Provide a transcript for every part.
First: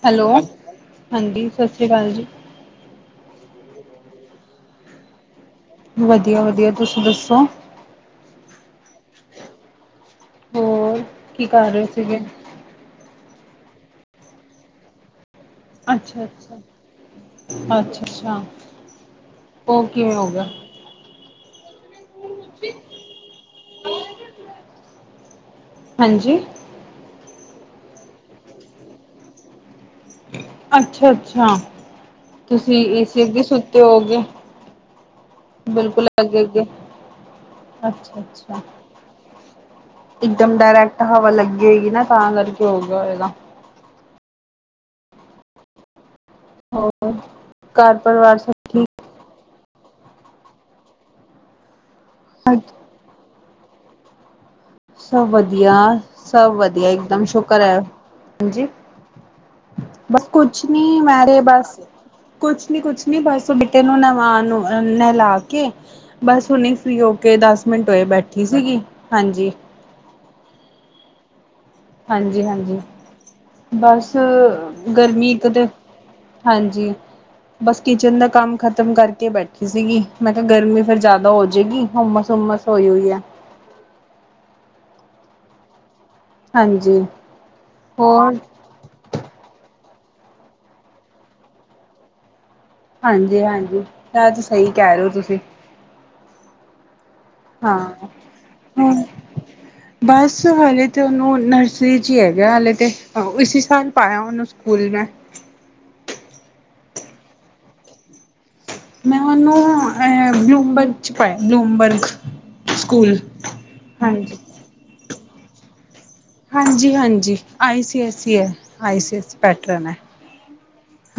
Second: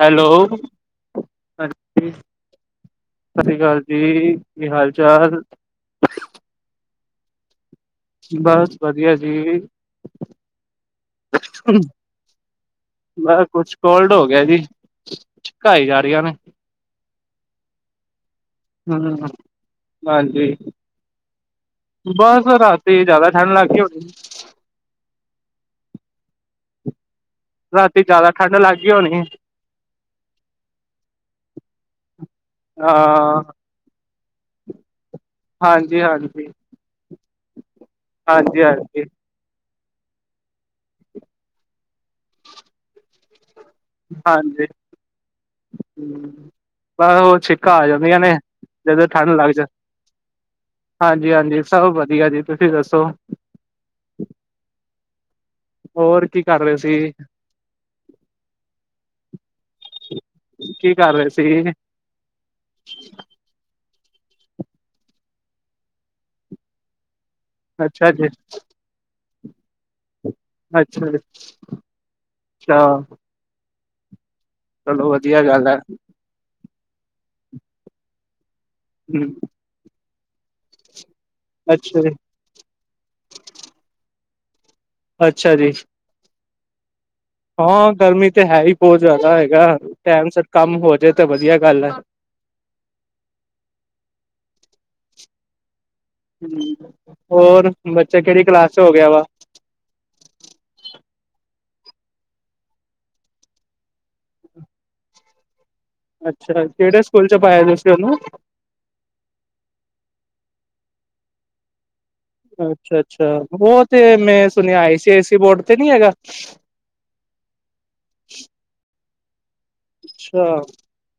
Hello, ਹਾਂਜੀ। ਸਸਸ਼੍ਰੀ ਕਾਲ ਜੀ। ਸਸੀ ਕਾਲ ਜੀ। ਕੀ ਹਾਲ ਚਾਲ? ਵਧੀਆ, ਵਧੀਆ ਤੁਸੀਂ ਦੱਸੋ। ਬਸ ਵਧੀਆ ਜੀ। ਹੋਰ ਕੀ ਕਰ ਰਹੇ ਸੀਗੇ ਮੈਂ ਕੁਛ, ਕੋਲਡ ਹੋ ਗਿਆ ਜੀ। ਛਿੱਕਾਈ ਜਾ ਰਹੀਆਂ ਅੱਛਾ-ਅੱਛਾ, ਨੇ, ਅੱਛਾ-ਅੱਛਾ। ਹਮ, ਹਾਂਜੀ ਬਸ ਰਾਤੀ ਜਿਆਦਾ ਠੰਢ ਲੱਗ ਕੇ, ਹੋਣੀ। ਹਾਂਜੀ ਰਾਤੀ ਜਾਦਾ ਠੰਢ ਲੱਗ ਗਈ ਹੋਨੀ। ਅੱਛਾ- ਅੱਛਾ ਤੁਸੀਂ ਏਸੀ ਹਾਂ ਅੱਗੇ ਸੁੱਤੇ ਹੋਗੇ। ਹਾਂਜੀ, ਬਿਲਕੁਲ ਅੱਗੇ- ਹਾਂਜੀ। ਅੱਗੇ, ਅੱਛਾ-ਅੱਛਾ। ਹਾਂਜੀ, ਹਾਂਜੀ, ਇਕਦਮ ਡਾਇਰੈਕਟ ਹਵਾ ਲੱਗੇ ਹੋਏਗੀ ਨਾ, ਤਾਂ ਕਰਕੇ ਹੋਗੇ ਆ ਹੋਏਗਾ। ਹਾਂਜੀ ਹਮ, ਪਰ ਹੋਰ ਛਿੱਕਾ ਆ, ਘਰ ਜਾਂਦੀਆਂ ਨੇ ਪਰਿਵਾਰ ਸਭ ਠੀਕ ਜਦੋਂ ਠੰਡ ਲੱਗ ਜਾਦੀ ਹਾਂਜੀ-ਹਾਂਜੀ ਸਭ ਵਧੀਆ ਜੀ ਤੁਸੀਂ ਠਾਕ ਦੱਸੋ! ਸਭ ਵਧੀਆ, ਹੋਰ ਕੀ ਸਭ ਕਰ ਰਹੇ ਵਧੀਆ। ਇੱਕ ਸੀ, ਦਮ ਸ਼ੁਕਰ ਐ। ਹਾਂਜੀ ਬਸ ਕੁਛ ਨੀ ਕੀ ਕਰ ਰਹੇ ਮੈਰੇ ਸੀ? ਬਸ ਕੁਛ ਨੀ ਕੁਛ ਨੀ ਬਸ, ਬੇਟੇ ਨੂੰ ਨਵਾਨ ਨਹਿਲਾ ਕੇ ਬਸ ਹੁਣੇ ਫਰੀ ਹੋ, ਕੇ ਦਸ ਮਿੰਟ ਹੋਏ ਅੱਛਾ ਜੀ, ਬੈਠੀ ਸੀਗੀ। ਹਾਂਜੀ। ਅੱਛਾ ਜੀ। ਹਾਂਜੀ, ਹਾਂਜੀ ਬਸ, ਚਲੋ ਗਰਮੀ ਵਧੀਆ ਇੱਕ ਤੇ ਗੱਲ ਹੈ ਹਾਂਜੀ, ਬਸ ਕਿਚਨ ਦਾ ਕੰਮ ਖਤਮ ਕਰਕੇ ਹਮ। ਬੈ ਸੀ ਗੀ ਮੈਂ ਕਿਹਾ ਗਰਮੀ ਫਿਰ ਜ਼ਿਆਦਾ ਹੋ ਜੇਗੀ। ਅੱਛਾ ਜੀ ਹੁਮਸ ਹੁਮਸ ਹੋਈ ਹੋਈ ਹੈ। ਅੱਛਾ ਜੀ। ਹਾਂਜੀ। ਹਾਂ ਗਰਮੀ ਹੋਰ ਤਾਂ ਹੈ ਹੀ ਬਹੁਤ ਜ਼ਿਆਦਾ ਹੈਗਾ, ਟਾਈਮ ਸਿਰ ਕੰਮ ਹੋ ਜਾਏ, ਤਾਂ ਵਧੀਆ ਗੱਲ ਐ। ਹਾਂਜੀ-ਹਾਂਜੀ ਏ ਤੇ ਸਹੀ ਕਹਿ ਰਹੇ ਹੋ ਤੁਸੀਂ ਹਮ ਹੋਰ ਬੱਚਾ ਹਾਂ ਕਿਹੜੀ ਕਲਾਸ ਚ ਹੋ ਗਿਆ ਵਾ? ਬਸ ਹਲੇ ਤਾਂ, ਉਹਨੂੰ ਨਰਸਰੀ 'ਚ, ਹੀ ਹੈਗਾ ਹਲੇ ਤਾਂ ਇਸੀ ਸਾਲ ਪਾਇਆ ਉਹਨੂੰ ਸਕੂਲ ਮੈਂ! ਅੱਛਾ, ਕਿਹੜੇ ਸਕੂਲ ਚ ਪਾਇਆ ਤੁਸੀ ਉਨੂੰ। ਮੈਂ ਔਹਨੂੰ ਇਹ ਬਲੂਮਬਰ ਚ ਪਾਇਆ ਬਲੂਮਬਰ ਚ ਅੱਛਾ-ਅੱਛਾ। ਸਹ ਤੇ ਮੈਂ ਸੁਣਿਆ, ਆਈ ਸੀ ਐ ਸੀ ਬੋਰਡ ਤੇ ਨੀ ਹੈਗਾ? ਹਾਂਜੀ-ਹਾਂਜੀ ਆਈ ਸੀ ਐੱਸ ਈ ਹੈ ਆਈ ਸੀ ਐੱਸ। ਪੈਟਰਨ ਹੈ।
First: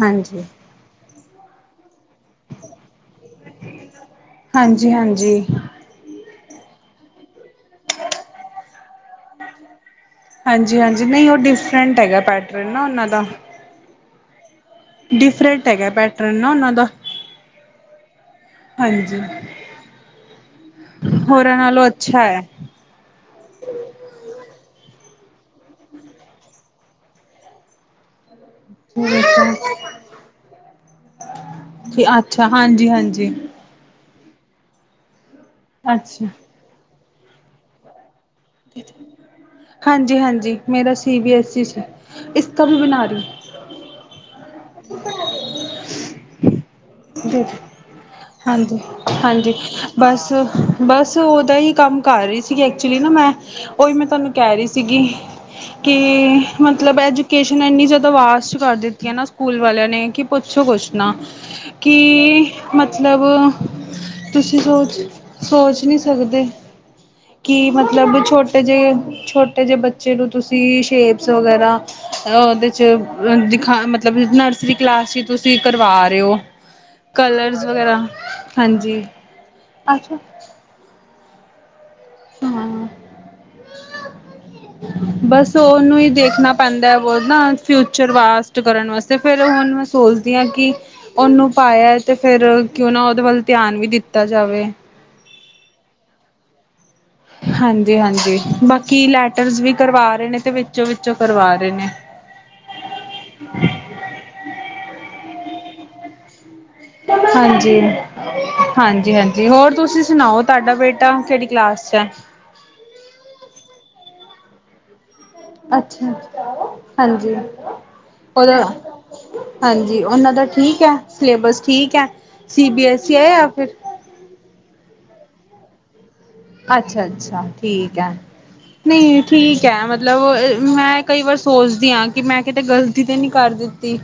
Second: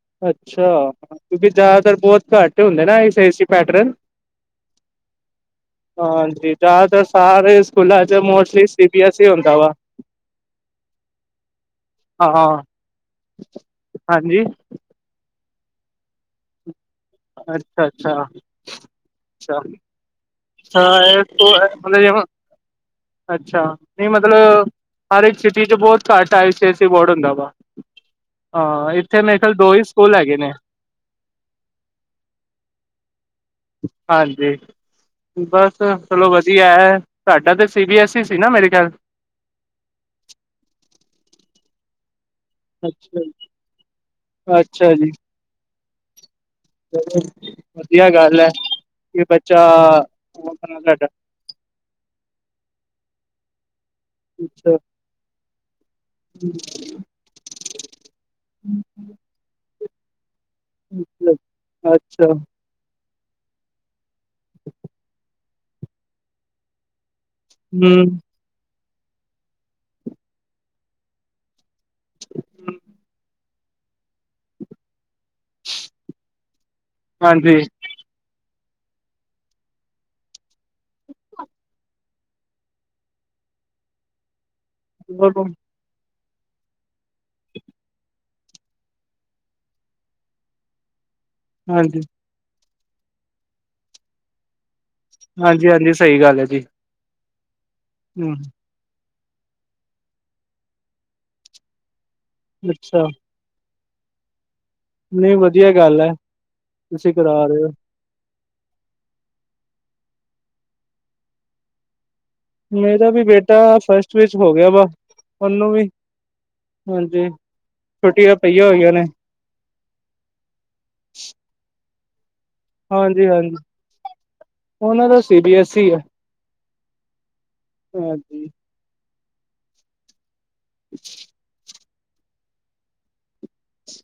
ਹਾਂਜੀ ਕਿਉਂਕਿ ਜ਼ਿਆਦਾਤਰ ਬਹੁਤ ਘੱਟ ਹੁੰਦੇ ਨਾ, ਆਈ ਸੀ ਆਈ ਸੀ ਪੈਟਰਨ। ਹਾਂਜੀ ਹਾਂਜੀ ਹਾਂਜੀ ਜਾਤਰ ਸਾਰੇ ਸਕੂਲਾਂ ਚ mostly C B S E ਹੁੰਦਾ ਵਾ। ਹਾਂਜੀ-ਹਾਂਜੀ। ਨਹੀਂ ਔਹ ਡਿਫਰੈਂਟ ਹੈਗਾ ਹਾਂ ਪੈਟਰਨ ਨਾ ਉਹਨਾਂ ਦਾ। ਹਾਂਜੀ ਡਿਫਰੈਂਟ ਹੈਗਾ ਪੈਟਰਨ ਨਾ ਉਹਨਾਂ ਦਾ। ਅੱਛਾ-ਅੱਛਾ ਹਾਂਜੀ ਛਾ ਹ ਹੋਰਾਂ ਨਾਲੋਂ ਅੱਛਾ ਇਹ [unintelligible] ਹੈ ਅੱਛਾ ਨਹੀਂ ਮਤਲਬ ਹਰ ਇੱਕ ਸਿਟੀ ਚ ਬੋਤ ਘੱਟ ਆਈ ਸੀ ਏਸ ਈ ਸੀ ਬੋਰਡ ਹੁੰਦਾ ਵਾ। ਹਾਂ, ਇੱਥੇ ਮੇਰੇ ਖਿਆਲ ਦੋ, ਹੀ ਸਕੂਲ ਹੈਗੇ ਨੇ! ਤੇ ਅੱਛਾ, ਹਾਂਜੀ-ਹਾਂਜੀ। ਹਾਂਜੀ, ਬਸ ਅੱਛਾ ਚਲੋ ਵਧੀਆ ਹੈ। ਤੁਹਾਡਾ ਤੇ ਸੀ- ਬੀ -ਐੱਸ ਸੀ, ਨਾ ਮੇਰੇ ਖਿਆਲ ਹਾਂਜੀ-ਹਾਂਜੀ, ਮੇਰਾ, ਸੀ -ਬੀ -ਐਸ -ਈ, ਸੀ ਇਸਕਾ ਬੀ ਬਨਾ ਰਹੀ। ਅੱਛਾ ਅੱਛਾ ਜੀ। ਚਲੋ [unintelligible] ਵਧੀਆ ਗੱਲ ਹੈ ਕਿ ਹਾਂਜੀ-ਹਾਂਜੀ, ਬੱਚਾ ਆਪਣਾ ਸਾਡਾ ਬਸ-ਬਸ ਉਹਦਾ ਹੀ ਕੰਮ ਘਰ ਹੀ ਸੀਗੀ ਐਕਚੁਲੀ ਨਾ ਮੈਂ, ਉਹੀ ਮੈਂ ਤੁਹਾਨੂੰ ਕਹਿ ਰਹੀ ਅੱਛਾ ਸੀਗੀ। ਕਿ ਮਤਲਬ, ਐਜੂਕੇਸ਼ਨ ਇੰਨੀ, ਜ਼ਿਆਦਾ ਵਾਰਸਟ ਕਰ ਦਿੱਤੀ ਹੈ ਨਾ ਸਕੂਲ ਵਾਲਿਆਂ ਨੇ ਕਿ ਪੁੱਛੋ ਕੁਛ ਨਾ ਕਿ ਅੱਛਾ ਮਤਲਬ, ਤੁਸੀਂ ਸੋਚ, ਸੋਚ ਨਹੀਂ ਸਕਦੇ। ਕਿ ਹਮ ਮਤਲਬ, ਛੋਟੇ ਜਿਹੇ-ਛੋਟੇ ਜਿਹੇ ਬੱਚੇ ਨੂੰ, ਤੁਸੀਂ ਸ਼ੇਪਸ ਵਗੈਰਾ ਉਹਦੇ, ਚ ਦਿਖਾ ਮਤਲ ਮਤਲਬ, ਨਰਸਰੀ ਕਲਾਸ ਚ ਤੁਸੀਂ ਕਰਵਾ ਰਹੇ ਹੋ। ਹਾਂਜੀ ਕਲਰਸ ਵਗੈਰਾ ਹਾਂਜੀ, ਅੱਛਾ। ਹਾਂ, ਬਸ ਉਹ ਨੂੰ ਹੀ ਦੇਖਣਾ ਪੈਂਦਾ ਐ ਬਹੁਤ ਨਾ, ਫਿਊਚਰ ਵਾਸਟ ਕਰਨ ਵਾਸਤੇ ਫਿਰ ਹੁਣ ਮੈਂ ਸੋਚਦੀ ਹਾਂ ਕਿ ਉਹਨੂੰ, ਪਾਇਆ ਹਾਂਜੀ ਤੇ, ਫਿਰ ਕਿਉਂ ਨਾ, ਉਹਦੇ ਵੱਲ ਧਿਆਨ ਵੀ ਦਿੱਤਾ ਜਾਵੇ। ਹਾਂਜੀ, ਹਾਂਜੀ ਸਹੀ ਗੱਲ ਐ ਜੀ। ਹਮ ਹਾਂਜੀ-ਹਾਂਜੀ, ਬਾਕੀ ਲੈਟਰਸ ਵੀ ਕਰਵਾ ਰਹੇ ਨੇ, ਤੇ ਵਿੱਚੋ ਵਿੱਚੋ ਕਰਵਾ ਰਹੇ ਨੇ। ਅੱਛਾ। ਨਹੀਂ, ਵਧੀਆ ਗੱਲ ਹੈ। ਤੁਸੀਂ ਕਰਾ ਰਹੇ ਹੋ ਹਾਂਜੀ। ਹਾਂਜੀ-ਹਾਂਜੀ। ਹੋਰ ਤੁਸੀਂ ਸੁਣਾਓ? ਤੁਹਾਡਾ ਬੇਟਾ ਕਿਹੜੀ ਕਲਾਸ ਚ ਹੈ? ਮੇਰਾ ਵੀ, ਬੇਟਾ ਫਸਟ ਵਿੱਚ ਹੋ ਗਿਆ ਵਾ। ਉਹਨੂੰ ਵੀ, ਅੱਛਾ ਹਾਂਜੀ ਛੁੱਟੀਆਂ ਪਈਆਂ ਹੋਈਆਂ ਉਹਦਾ ਨੇ। ਹਾਂਜੀ ਉਹਨਾਂ ਦਾ, ਠੀਕ ਹੈ, ਸਿਲੇਬਸ ਠੀਕ ਹੈ? ਸੀ ਬੀ ਐੱਸ ਈ ਹਾਂਜੀ- ਹੈ ਜਾਂ ਹਾਂਜੀ, ਫਿਰ ਉਹਨਾਂ ਦਾ ਸੀ- ਬੀ -ਐੱਸ -ਈ, ਆ। ਅੱਛਾ- ਅੱਛਾ ਠੀਕ ਹੈ, ਹਾਂਜੀ ਨਹੀਂ, ਠੀਕ ਹੈ, ਮਤਲਬ ਮੈਂ ਕੀ, ਵਾਰ ਸੋਚਦੀ ਹਾਂ, ਕਿ ਮੈਂ ਕਿਤੇ ਗਲਤੀ ਤੇ ਨਹੀਂ ਕਰ ਦਿੱਤੀ।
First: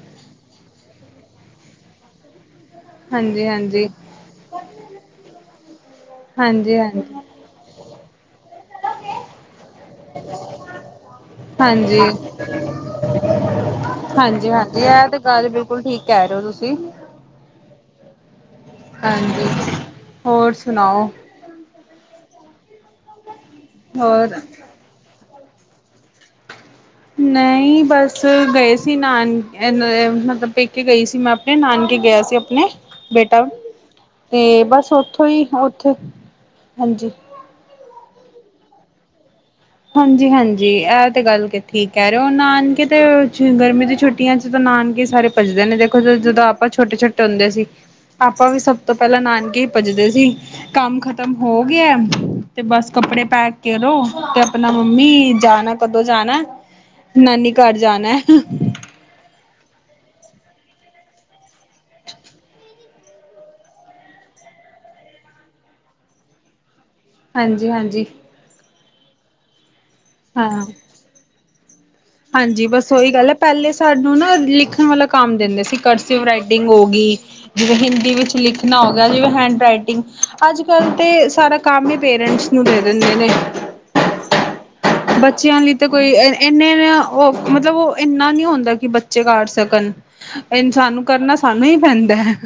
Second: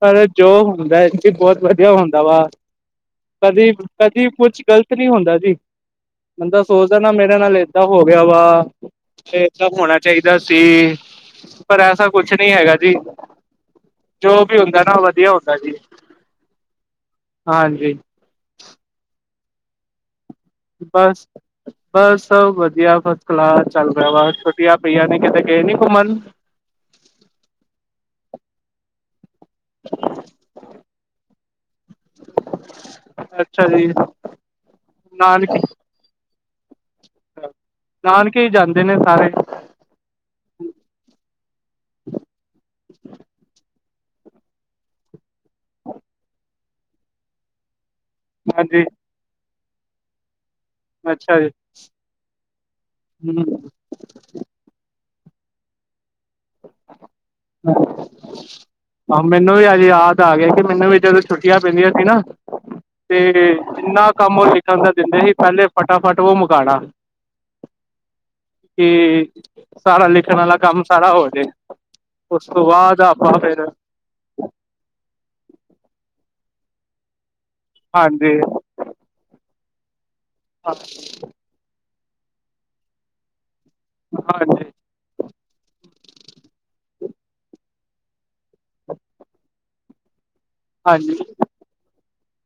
ਪਰ, ਜੋ ਹੁੰਦਾ, ਬਹੁਤ ਵਧੀਆ ਹੁੰਦਾ ਵਾ। ਹਾਂਜੀ ਕਦੀ, ਹਾਂਜੀ ਕਦੀ ਕੁਛ ਗ਼ਲਤ ਨਹੀਂ‌‌ ਹੁੰਦਾ ਜੀ। ਬੰਦਾ, ਹਾਂਜੀ ਹਾਂਜੀ ਸੋਚਦਾ ਨਾ, ਮੇਰੇ ਨਾਲ ਏਦਾਂ ਹੋ ਗਿਆ ਵਾ। ਤਾਂ ਹੋਣਾ ਚਾਹੀਦਾ ਸੀ, ਪਰ ਹਾਂਜੀ ਐਸਾ ਕੁਛ ਨਹੀਂ ਹੈਗਾ ਜੀ। ਜੋ ਹਾਂਜੀ- ਵੀ ਹਾਂਜੀ, ਹੁੰਦਾ ਨਾ ਇਹ ਤੇ ਵਧੀਆ ਗੱਲ, ਹੁੰਦਾ ਜੀ ਬਿਲਕੁਲ ਠੀਕ, ਕਹਿ ਰਹੇ ਹੋ ਤੁਸੀ। ਹਾਂਜੀ। ਹਾਂਜੀ, ਹੋਰ ਸੁਣਾਓ ਬਸ, ਬਸ ਸਭ ਵਧੀਆ, ਫਸ -ਕਲਾਸ ਚਲ ਰਿਹਾ। ਹੋਰ ਬਸ ਵਧੀਆ [unintelligible] ਕਿਤੇ ਗਏ ਨੀ, ਘੁੰਮਣ? ਨਹੀਂ, ਬਸ ਗਏ ਸੀ ਨਾਨ ਮਤਲਬ, ਪੇਕੇ ਗਈ ਸੀ ਮੈਂ ਆਪਣੇ, ਨਾਨਕੇ ਗਿਆ ਸੀ, ਆਪਣੇ, ਬੇਟਾ ਅੱਛਾ ਜੀ ਤੇ, ਬਸ ਉਥੋਂ ਹੀ, ਨਾਨਕੇ ਉੱਥੇ ਹਾਂਜੀ। ਨਾਨਕੇ ਈ ਜਾਂਦੇ ਨੇ, ਸਾਰੇ ਹਾਂਜੀ -ਹਾਂਜੀ ਇਹ ਤੇ, ਗੱਲ ਕਿ ਠੀਕ ਕਿਹ ਰਹੇ ਹੋ, ਨਾਨਕੇ ਤੇ, ਗਰਮੀ ਦੀ ਛੁੱਟੀਆਂ ਚ ਤਾਂ, ਨਾਨਕੇ ਸਾਰੇ ਭੱਜਦੇ ਨੇ, ਦੇਖੋ ਜਦੋਂ ਆਪਾਂ ਛੋਟੇ- ਛੋਟੇ ਹੁੰਦੇ ਸੀ। ਆਪਾਂ, ਵੀ ਸਭ ਹਾਂਜੀ ਤੋਂ ਪਹਿਲਾਂ, ਨਾਨਕੇ ਹੀ ਭੱਜਦੇ ਸੀ। ਕੰਮ ਖਤਮ ਅੱਛਾ ਜੀ ਹੋ ਗਿਆ, ਤੇ ਬਸ ਕੱਪੜੇ ਪੈਕ ਹੂੰ ਕਰੋ ਤੇ ਆਪਣਾ, ਮੰਮੀ ਜਾਣਾ, ਕਦੋਂ ਜਾਣਾ, ਨਾਨੀ ਘਰ ਜਾਣਾ। ਹਾਂ, ਮੈਨੂੰ ਵੀ ਅੱਜ ਯਾਦ ਆ ਗਿਆ, ਕਿ ਮੈਨੂੰ ਵੀ ਜਦੋਂ ਛੁੱਟੀਆਂ ਪੈਂਦੀਆਂ ਸੀ ਨਾ ਤੇ, ਜਿੰਨਾ ਕੰਮ ਉਹ ਲਿਖਣ ਦਾ ਦਿੰਦੇ ਸੀ, ਪਹਿਲੇ ਫਟਾਫਟ ਉਹ ਮੁਕਾਉਣਾ। ਹਾਂਜੀ- ਹਾਂਜੀ। ਤੇ, ਸਾਰਾ ਲਿਖਣ ਵਾਲਾ ਹਾਂ ਕੰਮ ਸਾਰਾ ਹੋਜੇ। ਹਾਂਜੀ, ਬਸ ਉਹੀ ਗੱਲ ਹੈ, ਪਹਿਲੇ ਸਾਨੂੰ ਨਾ ਲਿਖਣ ਵਾਲਾ ਕੰਮ ਦਿੰਦੇ ਸੀ, ਕਰਸਿਵ ਰਾਈਟਿੰਗ ਗ ਹੋ ਗਈ, ਜਿਵੇਂ ਹਿੰਦੀ ਵਿੱਚ ਹਾਂਜੀ ਲਿਖ ਣਾ, ਹੋ ਗਿਆ, ਜਿਵੇਂ ਹੈਂਡ ਰਾਈਟਿੰਗ, ਅੱਜ ਕੱਲ ਤੇ ਸਾਰਾ ਕੰਮ ਹੀ, ਪੇਰੈਂਟਸ ਨੂੰ ਦੇ ਦਿੰਦੇ ਨੇ। ਹਾਂਜੀ ਬੱਚਿਆਂ ਲਈ ਤਾਂ ਕੋਈ, ਇੰਨੇ ਉਹ, ਮਤਲਬ ਉਹ ਇੰਨਾ ਨਹੀਂ ਹੁੰਦਾ ਕਿ ਬੱਚੇ ਕਰ ਸਕਣ। ਇਨਸਾਨ ਨੂੰ, ਹਾਂਜੀ ਕਰਨਾ ਸਾਨੂੰ ਹੀ ਪੈਂਦਾ ਹੈ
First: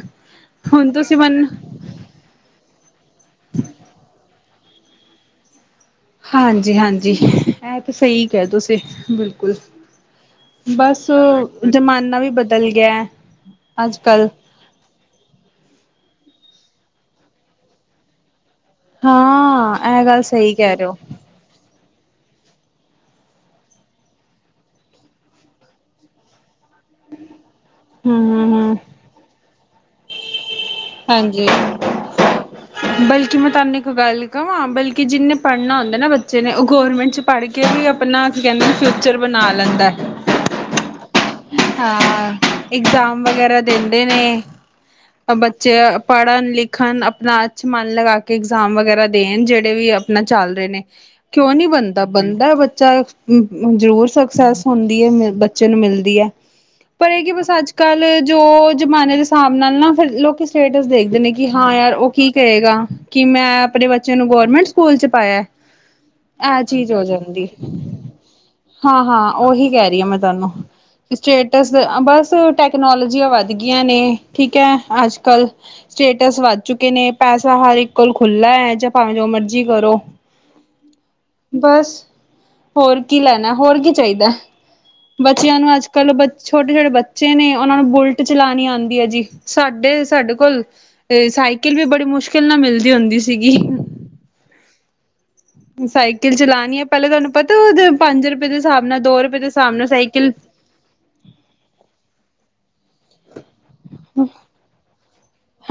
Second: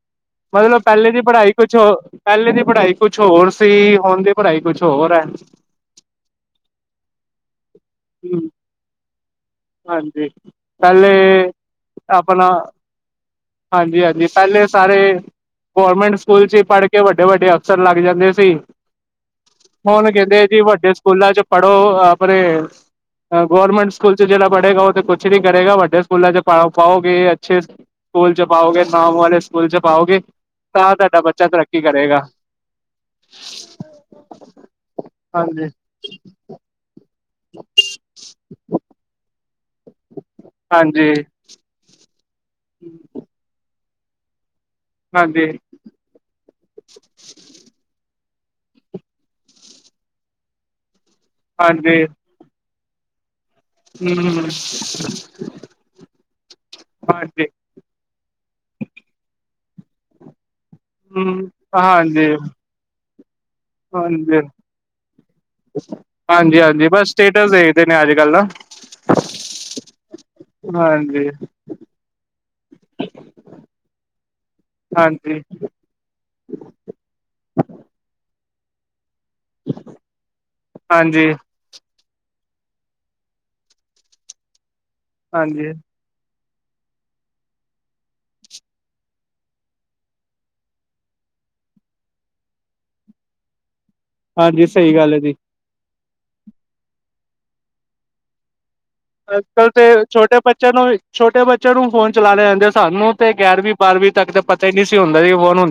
ਮਤਲਬ ਹੁਣ ਪਹਿਲੇ ਤੁਸੀਂ ਦੀ ਮਨ ਪੜ੍ਹਾਈ ਕੁਛ ਹੋ ਪਹਿਲੇ ਦੀ ਪੜ੍ਹਾਈ ਕੁਛ ਹੋਰ ਸੀ, ਹੁਣ ਦੀ ਪੜ੍ਹਾਈ ਕੁਛ ਹੋਰ ਹੈ। ਹਾਂਜੀ- ਹਾਂਜੀ, ਇਹ ਤੇ ਸਹੀ ਕੇਹਾ ਤੁਸੀਂ ਬਿਲਕੁਲ ਹਾਂਜੀ ਬਸ ਪਹਿਲੇ ਜ਼ਮਾਨਾ ਵੀ ਆਪਣਾ ਬਦਲ ਗਿਆ ਅੱਜ ਹਾਂਜੀ- ਹਾਂਜੀ ਕੱਲ ਪਹਿਲੇ ਸਾਰੇ ਗੌਰਰਮੈਂਟ ਸਕੂਲ ਚ ਹੀ ਪੜ੍ਹ ਕੇ, ਵੱਡੇ ਵੱਡੇ ਅਫਸਰ ਲੱਗ ਜਾਂਦੇ ਸੀ ਹਾਂ ਇਹ ਕੋਣ ਗੱਲ ਕਹਿੰਦੇ ਏ ਸਹੀ ਜੀ, ਕਹਿ ਰਹੇ ਹੋ ਵੱਡੇ ਸਕੂਲਾਂ ਚ ਪੜੋ ਆਪ, ਆਪ ਗਵਰਮੈਂਟ ਸਕੂਲ ਜਿਹੜਾ ਪੜ੍ਹੇਗਾ ਉਹ ਤੇ ਕੁਛ ਨੀ ਕਰੇਗਾ, ਵੱਡੇ ਸਕੂਲਾਂ 'ਚ ਪਾ ਪਾਓਗੇ। ਅੱਛੇ ਸਕੂਲ ਚ ਹੂੰ-ਹੂੰ-ਹੂੰ ਪਾਓਗੇ, ਨਾਮ ਵਾਲੇ ਸਕੂਲ ਚ ਪਾਓਗੇ, ਤਾਂ ਤੁਹਾਡਾ ਹਾਂਜੀ ਬੱਚਾ ਤਰੱਕੀ ਕਰੇਗਾ ਬਲਕਿ ਮੈਂ ਤੁਹਾਨੂੰ ਇੱਕ ਗੱਲ ਕਵਾਂ, ਬਲਕਿ ਜਿੰਨੇ ਹਾਂਜੀ ਪੜ੍ਹਨਾ ਹੁੰਦਾ ਨਾ ਬ ਜਿਹੇ ਉਹ ਗੌਰਮੈਂਟ ਪੜ੍ਹ ਕੇ ਵੀ, ਆਪਣਾ ਕਹਿੰਦਾ ਫਿਊਚਰ ਬਣਾ ਲੈਂਦਾ। ਹਾਂਜੀ ਹਾਂ ਹਾਂ, ਇਗਜ਼ਾਮ ਵਗੈਰਾ ਦਿੰਦੇ ਨੇ, ਹਾਂਜੀ ਬੱਚੇ ਪੜ੍ਹਨ ਲਿਖਣ ਆਪਣਾ ਅੱਛ ਮਨ ਲਗਾ ਕੇ ਇਗਜ਼ਾਮ ਵਗੈਰਾ ਦੇਣ, ਜਿਹੜੇ ਵੀ ਆਪਣਾ ਚੱਲ ਰਹੇ ਨੇ। ਕਿਉਂ ਨਹੀ ਹਾਂਜੀ ਬਣਦਾ, ਬਣਦਾ ਬੱਚਾ ਜ਼ਰੂਰ ਹਮ ਸਕਸੈਸ ਹੁੰਦੀ ਹੈ, ਬੱਚੇ ਨੂੰ ਮਿਲਦੀ ਹੈ ਪਰ ਇਹ ਕਿ, ਹਾਂਜੀ ਬਸ ਅੱਜ ਕੱਲ੍ਹ ਜੋ ਜ਼ਮਾਨੇ ਦੇ ਹਿਸਾਬ ਨਾਲ ਨਾ ਫਿਰ ਲੋਕ ਸਟੇਟਸ ਦੇਖਦੇ ਨੇ, ਹਮ ਕਿ ਹਾਂ ਯਾਰ ਉਹ ਕੀ ਹਾਂਜੀ ਕਹੇਗਾ, ਕਿ ਮੈਂ ਆਪਣੇ ਬੱਚਿਆਂ ਨੂੰ ਹਾਂਜੀ ਗਵਰਮੈਂਟ ਸਕੂਲ ਚ ਪਾਇਆ ਹਾਂਜੀ ਇਹ ਹਾਂਜੀ, ਬਸ ਸਟੇਟਸ ਦੇਖਦੇ ਨੇ ਅੱਜ ਕੱਲ ਦਾ ਹਾਂ-ਹਾਂ ਉਹੀ ਕਹਿ ਰਹੀ ਆ ਮੈਂ ਤੁਹਾਨੂੰ ਹਾਂਜੀ ਸਟੇਟਸ ਬਸ ਟੈਕਨੋਲੋਜੀਆਂ ਵੱਧ ਗਈਆਂ ਨੇ, ਠੀਕ ਹੈ ਅੱਜ ਹਾਂਜੀ ਕੱਲ ਸਟੇਟਸ ਵੱਧ ਚੁੱਕੇ ਨੇ, ਪੈਸਾ ਹਰ ਇੱਕ ਕੋਲ ਖੁੱਲ੍ਹਲਾ ਹੈ, ਜਾਂ ਭਾਵੇਂ ਜੋ ਮਰਜ਼ ਜੀ ਕਰੋ। ਹਾਂਜੀ ਬਸ ਹੋਰ ਕੀ ਲੈਣਾ, ਹੋਰ ਕੀ ਚਾਹੀਦਾ, ਬੱਚਿਆਂ ਹਾਂਜੀ। ਨੂੰ ਅੱਜ ਕਲੋ ਬ ਛੋਟੇ ਛੋਟੇ ਬੱਚੇ ਨੇ, ਉਹਨਾਂ ਨੂੰ ਬੁਲਟ ਚਲਾਣੀ ਆਉਂਦੀ ਹੈ ਜੀ, ਸਾਡੇ ਸਾਡੇ ਕੋਲ ਤੇ ਸਾਈਕਲ ਵੀ ਬੜੀ ਮੁਸ਼ਕਿਲ ਨਾਲ ਮਿਲਦੀ ਹੁੰਦੀ ਸੀਗੀ ਹਾਂਜੀ ਸਹੀ ਗੱਲ ਹੈ ਜੀ ਸਾਈਕਲ ਚਲਾਣੀ ਹੈ, ਪਹਿਲਾਂ ਤੁਹਾਨੂੰ ਪਤਾ ਉਹਦੇ ਪੰਜ ਰੁਪਏ ਦੇ ਹਿਸਾਬ ਨਾਲ, ਦੋ ਰੁਪਏ ਦੇ ਹਿਸਾਬ ਨਾਲ ਸਾਈਕਲ ਚਲੋ ਛੋਟੇ ਬੱਚੇ ਨੂੰ ਫੋਨ ਚਲਾਣੇ ਆਦੇ, ਸਾਨੂੰ ਤੇ ਗਿਆਰਵੀਂ ਬਾਰਵੀਂ ਤੱਕ ਤੇ ਪਤਾ ਹੀ ਨਹੀਂ ਸੀ ਹੂੰ।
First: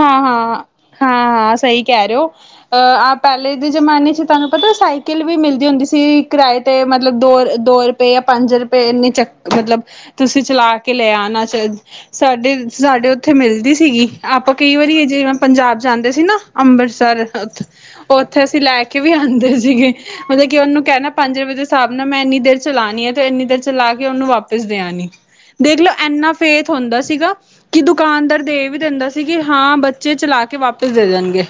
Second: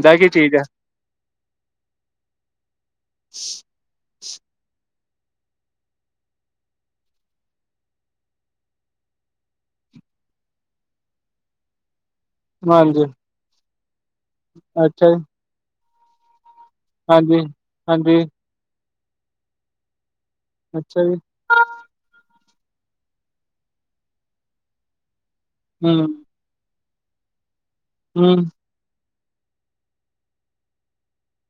ਹਾਂ- ਹਾਂ -ਹਾਂ -ਹਾਂ ਸਹੀ ਕਹਿ ਰਹੇ ਹੋ, ਅਹ ਆਪ ਪਹਿਲੇ ਵ ਜ਼ਮਾਨੇ ਚ ਤੁਹਾਨੂੰ ਪਤਾ ਸਾਈਕਲ ਵੀ ਮਿਲਦੀ ਹੁੰਦੀ ਸੀ ਕਿਰਾਏ ਤੇ, ਮਤਲਬ ਦੋ ਦੋ ਜਾਂ ਪੰਜ ਰੁਪਏ, ਇੰਨੇ ਚੱਕ ਮਤਲਬ ਤੁਸੀਂ ਚਲਾ ਕੇ ਲੈ ਆਣਾ। ਸਾਡੇ ਹਾਂਜੀ -ਸਾਡੇ ਉੱਥੇ ਮਿਲਦੀ ਸੀਗੀ, ਆਪਾਂ ਕਈ ਵਾਰੀ ਅੱਛਾ ਜੀ ਜੇ ਮੈਂ ਪੰਜਾਬ ਜਾਂਦੇ ਸੀ ਨਾ ਅੰਬਰ ਸਰ ਹਾਂਜੀ ਉਹ ਹਾਂਜੀ ਉੱਥੇ ਅਸੀਂ ਲੈ ਕੇ ਵੀ ਆਉਂਦੇ ਸੀਗੇ, ਮਤਲਬ ਕਿ ਉਹਨੂੰ ਅੱਛਾ ਕਹਿਣਾ ਜੀ ਪੰਜ ਰੁਪਏ ਵਜ ਹਿਸਾਬ ਨਾਲ ਮੈਂ ਇੰਨੀ ਦੇਰ ਚਲਾਣੀ ਆ, ਤੇ ਇੰਨੀ ਦੇਰ ਚਲਾ ਕੇ, ਉਹਨੂੰ ਵਾਪਿਸ ਦੇ ਆਨੀ, ਦੇਖਲੋ ਹੂੰ। ਇੰਨਾ ਫੈਥ ਹੁੰਦਾ ਸੀਗਾ, ਕਿ ਦੁਕਾਨਦਾਰ ਹੂੰ ਦੇ ਵੀ ਦਿੰਦਾ ਸੀ। ਸੀਗੇ, ਹਾਂ ਬੱਚੇ ਚਲਾ ਕੇ ਵਾਪਿਸ ਦੇ ਦੇਣਗੇ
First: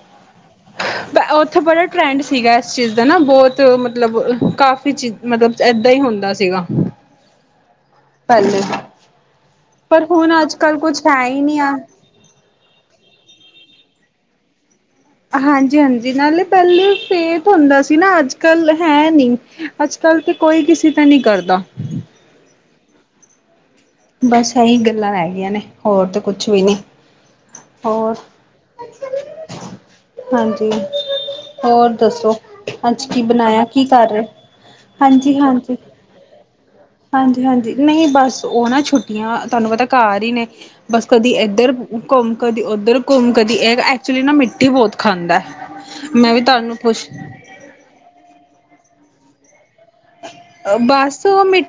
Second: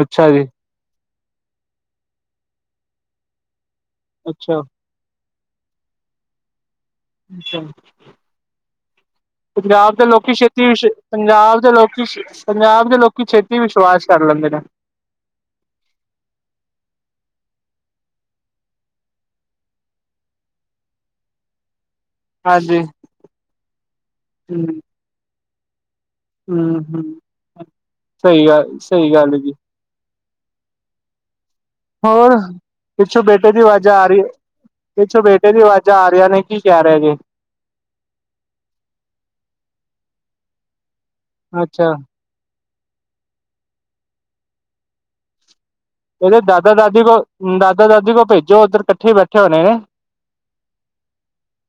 ਅੱਛਾ ਜੀ ਉੱਥੇ ਬੜਾ ਟਰੈਂਡ ਸੀਗਾ, ਇਸ ਚੀਜ਼ ਦਾ ਨਾ, ਬਹੁਤ ਮਤਲਬ ਅੱਛਾ ਕਾਫੀ ਮਤਲਬ ਏਦਾਂ ਹੀ ਹੁੰਦਾ ਸੀਗਾ। ਅੱਛਾ। ਹਾਂਜੀ ਪੰਜਾਬ ਦੇ ਲੋਕੀ ਛੇਤੀ, ਹੈ ਹੀ ਨਹੀਂ ਪੰਜਾਬ ਦੇ ਆ ਲੋਕੀ ਪੰਜਾਬ ਦੇ ਲੋਕੀ ਛੇਤੀ ਵਿਸ਼ਵਾਸ ਕਰ ਲੈਂਦੇ ਨੇ। ਹਾਂਜੀ-ਹਾਂਜੀ ਨਾਲੇ ਪਹਿਲੇ ਫੇਤ ਹੁੰਦਾ ਸੀ ਨਾ ਅੱਜ ਕੱਲ ਹੈ ਨੀ ਅੱਜ ਕੱਲ ਤੇ ਕੋਈ ਕਿਸੇ ਤੇ ਨਹੀਂ ਕਰਦਾ। ਹਾਂਜੀ ਬਸ ਇਹੀ ਗੱਲਾਂ ਰਹਿ ਗਈਆਂ ਨੇ ਹੋਰ ਤੇ ਹੂੰ-ਹੂੰ ਸਹੀ ਗੱਲ ਸਹੀ ਗੱਲ ਜੀ। ਹਾਂਜੀ ਹੋਰ ਅੱਜ ਕੀ ਪਿੱਛੋਂ ਬੇਟੇ ਦੀ ਬਣਾਇਆ ਕੀ ਆਵਾਜ਼ਾਂ ਆ ਕਰ ਰਹੀ ਹੈ ਰਹੇ ਪਿੱਛੋਂ ਬੇਟੇ ਦੀ ਆਵਾਜ਼ਾਂ ਆ ਰਹੀਆਂ ਨੇ। ਕੀ ਕਹਿ ਰਹੇ। ਹਾਂ ਹਾਂਜੀ ਨਹੀਂ ਬਸ ਉਹ ਨਾ ਛੁੱਟੀਆਂ ਤੁਹਾਨੂੰ ਪਤਾ ਘਾਰ ਹੀ ਨੇ। ਬਸ ਕਦੀ ਇਧਰ ਘੁੰਮ ਕਦੀ ਉੱਧਰ ਘੁੰਮ ਕਦੀ ਇਹ ਐਕਚੁਲੀ ਨਾ ਮਿੱਟੀ ਬਹੁਤ ਖਾਂਦਾ ਮੈਂ ਵੀ ਤੁਹਾਨੂੰ ਪੁੱਛ ਦਾਦਾ ਦਾਦੀ ਕੋਲੋ ਭੇਜੋ ਉਧਰ ਕੱਠੇ ਹੀ ਬੈਠੇ ਹੋਣੇ ਨੇ। ਬਸ ਉਹ ਮਿੱ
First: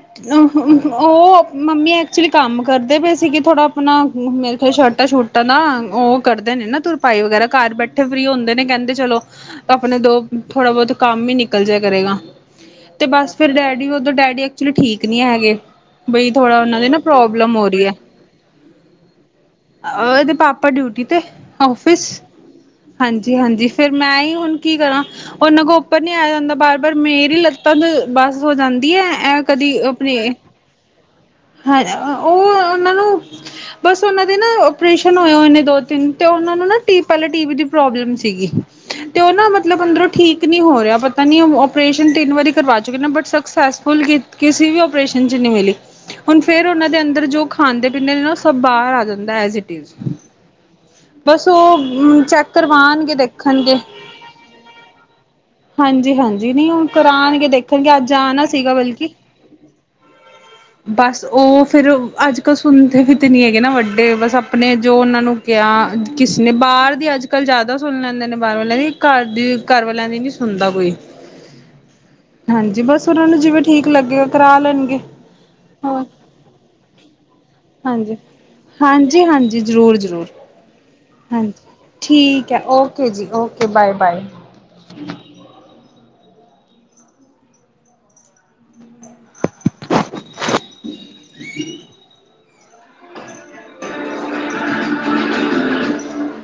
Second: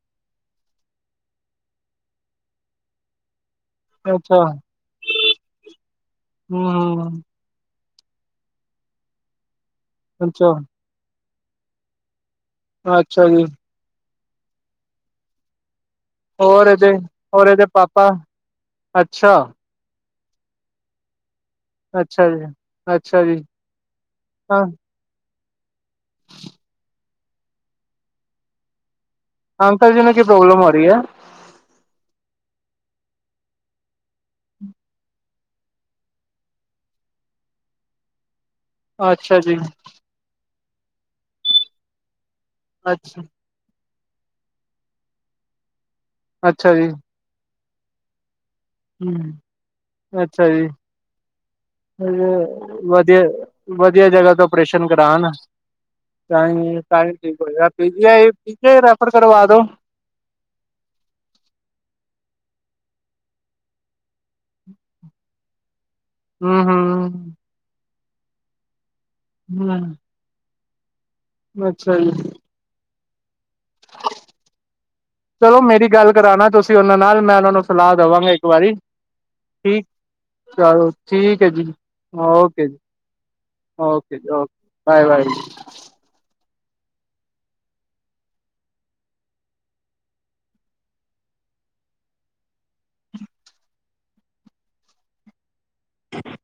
[inaudible] ਉਹ ਮੰਮੀ ਐਕਚੁਲੀ ਕੰਮ ਕਰਦੇ ਪਏ ਸੀਗੇ ਥੋੜਾ ਆਪ ਮੇਰੇ ਖਿਆਲ ਸ਼ਰਟਾਂ ਸ਼ਰਟੋਂ ਨਾ ਉਹ ਕਰਦੇ ਨੇ ਨਾ ਤੁਰਪਾਈ ਵਗੈਰਾ ਘਰ ਬੈਠੇ ਕੱਠੇ ਫਰੀ ਹੁੰਦੇ ਨੇ ਕਹਿੰਦੇ ਚਲੋ ਆਪਣੇ ਦੋ ਅੱਛਾ ਥੋੜਾ ਬਹੁਤ ਕੰਮ ਹੀ ਨਿਕਲ ਜਾ ਕਰੇਗਾ। ਤੇ ਅੱਛਾ ਬਸ ਜੀ ਫਿਰ ਡੈਡੀ ਉਦੋਂ ਡੈਡੀ ਐਕਚੁਲੀ ਠੀਕ ਨਹੀਂ ਹੈਗੇ। ਬਈ ਥੋੜਾ ਹੋਰ ਉਹਨਾ ਇਹਦੇ ਦੀ ਨਾ ਹੋਰ ਪ੍ਰੋਬਲਮ ਇਹਦੇ ਹੋ ਰਹੀ ਹੈ। ਪਾਪਾ ਅੱਛਾ ਆ ਇਹਦੇ ਪਾਪਾ ਡਿਊਟੀ ਤੇ ਔਫਿਸ ਅੱਛਾ ਜੀ ਅੱਛਾ ਜੀ ਹਾਂਜੀ-ਹਾਂਜੀ ਫਿਰ ਮੈਂ ਹੀ ਹੁਣ ਹਾਂ ਕੀ ਕਰਾਂ। ਉਹਨਾਂ ਕੋਲੋ ਉੱਪਰ ਨਹੀਂ ਆਇਆ ਜਾਂਦਾ ਬਾਰ-ਬਾਰ ਮੇਰੀ ਲੱਤਾਂ ਤੋਂ ਬੱਸ ਹੋ ਜਾਂਦੀ ਏ। ਕਦੀ ਅੰਕਲ ਜੀ ਨੂੰ ਆਪਣੇ ਕੀ ਪ੍ਰੋਬਲਮ ਹੋ ਰਹੀ ਹੈ ਹ ਉਹ ਉਹਨਾਂ ਨੂੰ ਬਸ ਉਹਨਾਂ ਦੇ ਨਾ ਓਪਰੇਸ਼ਨ ਹੋ ਹੋਏ ਨੇ ਦੋ ਤਿੰਨ ਤੇ ਉਹ ਨੂੰ ਨਾ ਪਹਿਲੇ ਟੀ ਵੀ ਦੀ ਪ੍ਰੋਬਲਮ ਸੀਗੀ। ਤੇ ਉਹ ਅੱਛਾ ਨਾ ਜੀ ਮਤਲਬ ਅੰਦਰੋਂ ਠੀਕ ਨੀ ਹੋ ਰਿਹਾ ਪਤਾ ਨੀ ਓਪਰੇਸ਼ਨ ਤਿੰਨ ਵਾਰੀ ਕਰਵਾ ਚੁੱਕੇ ਨਾ ਅੱਛਾ ਬਟ ਸ ਸਕਸੈਸਫੁਲ ਕਿਸੇ ਵੀ ਓਪਰੇਸ਼ਨ ਚ ਨਹੀਂ ਮਿਲੀ ਹੁਣ ਫੇਰ ਅੱਛਾ ਉਹਨਾਂ ਜੀ ਦੇ ਅੰਦਰ ਜੋ ਖਾਂਦੇ ਪੀਂਦੇ ਨੇ ਨਾ। ਸਭ ਬਾਹਰ ਆ ਜਾਂਦਾ ਹਮ ਐਜ਼ ਇਟ ਇਜ਼ ਅੱਛਾ ਜੀ ਬਸ ਉਹ ਚੈੱਕ ਕਰਵਾਉਣਗੇ ਵਧੀਆ ਦੇਖਣਗੇ। ਵਧੀਆ ਜਗ੍ਹਾ ਤੋਂ ਆਪਰੇਸ਼ਨ ਕਰਾਉਣ ਤਾਂ ਹਾਂਜੀ-ਹਾਂਜੀ ਨਹੀਂ ਹੀ ਉਹ ਤਾਂ ਹੀ ਠੀਕ ਕਰਾਂਣਗੇ ਹੋਏਗਾ ਦੇਖਣਗੇ ਅੱਜ ਪੀਜੀਆਈ ਜਾਣਾ ਸੀਗਾ ਪੀਜੀਆਈ ਬਲਕਿ ਰੈਫਰ ਕਰਵਾ ਦੋ ਬਸ, ਉਹ ਫੇਰ ਅੱਜ-ਕੱਲ ਸੁਣਦੇ ਵੀ ਤੇ ਨੀ ਹੈਗੇ ਨਾ ਵੱਡੇ, ਬਸ ਅਪਣੇ ਜੋ ਉਹਨਾਂ ਨੂੰ ਕਿਆ, ਕਿਸਨੇ ਹਮ ਬਾਹਰ ਦੀ ਅੱਜ-ਕੱਲ ਹਮ ਜ਼ਿਆਦਾ ਸੁਣ ਲੈਂਦੇ ਨੇ ਬਾਹਰ ਵਾਲਿਆਂ ਦੀ, ਘਰ ਦੀ ਘਰ ਹਮ ਵਾਲਿਆਂ ਦੀ ਨੀ ਸੁਣ ਹੁੰਦਾ ਕੋਈ। ਅੱਛਾ ਜੀ। ਹਾਂਜੀ ਬਸ ਓਨਾਂ ਨੂੰ ਜਿਵੇਂ ਠੀਕ ਲੱਗੇ ਕਰਾ ਲੈਣਗੇ। ਚਲੋ ਮੇਰੀ ਹੋਰ ਗੱਲ ਕਰਾਣਾ ਤੁਸੀਂ ਉਹਨਾਂ ਨਾਲ ਮੈਂ ਉਹਨਾਂ ਨੂੰ ਸਲਾਹ ਹਾਂਜੀ ਦੇਵਾਂਗਾ ਇੱਕ ਵਾਰੀ ਹਾਂਜੀ ਹਾਂਜੀ ਠੀਕ ਜ਼ਰੂਰ ਜ਼ਰੂਰ ਚਲੋ ਠੀਕ ਹੈ ਹਾਂਜੀ ਜੀ ਠੀਕ ਹੈ ਓਕੇ ਜੀ ਓਕੇ ਬਾਏ ਜੀ-ਓਕੇ ਬਾਏ ਜੀ-ਓਕੇ ਵਾਏ ਵਾਏ ਜੀ। [inaudible] ਹ।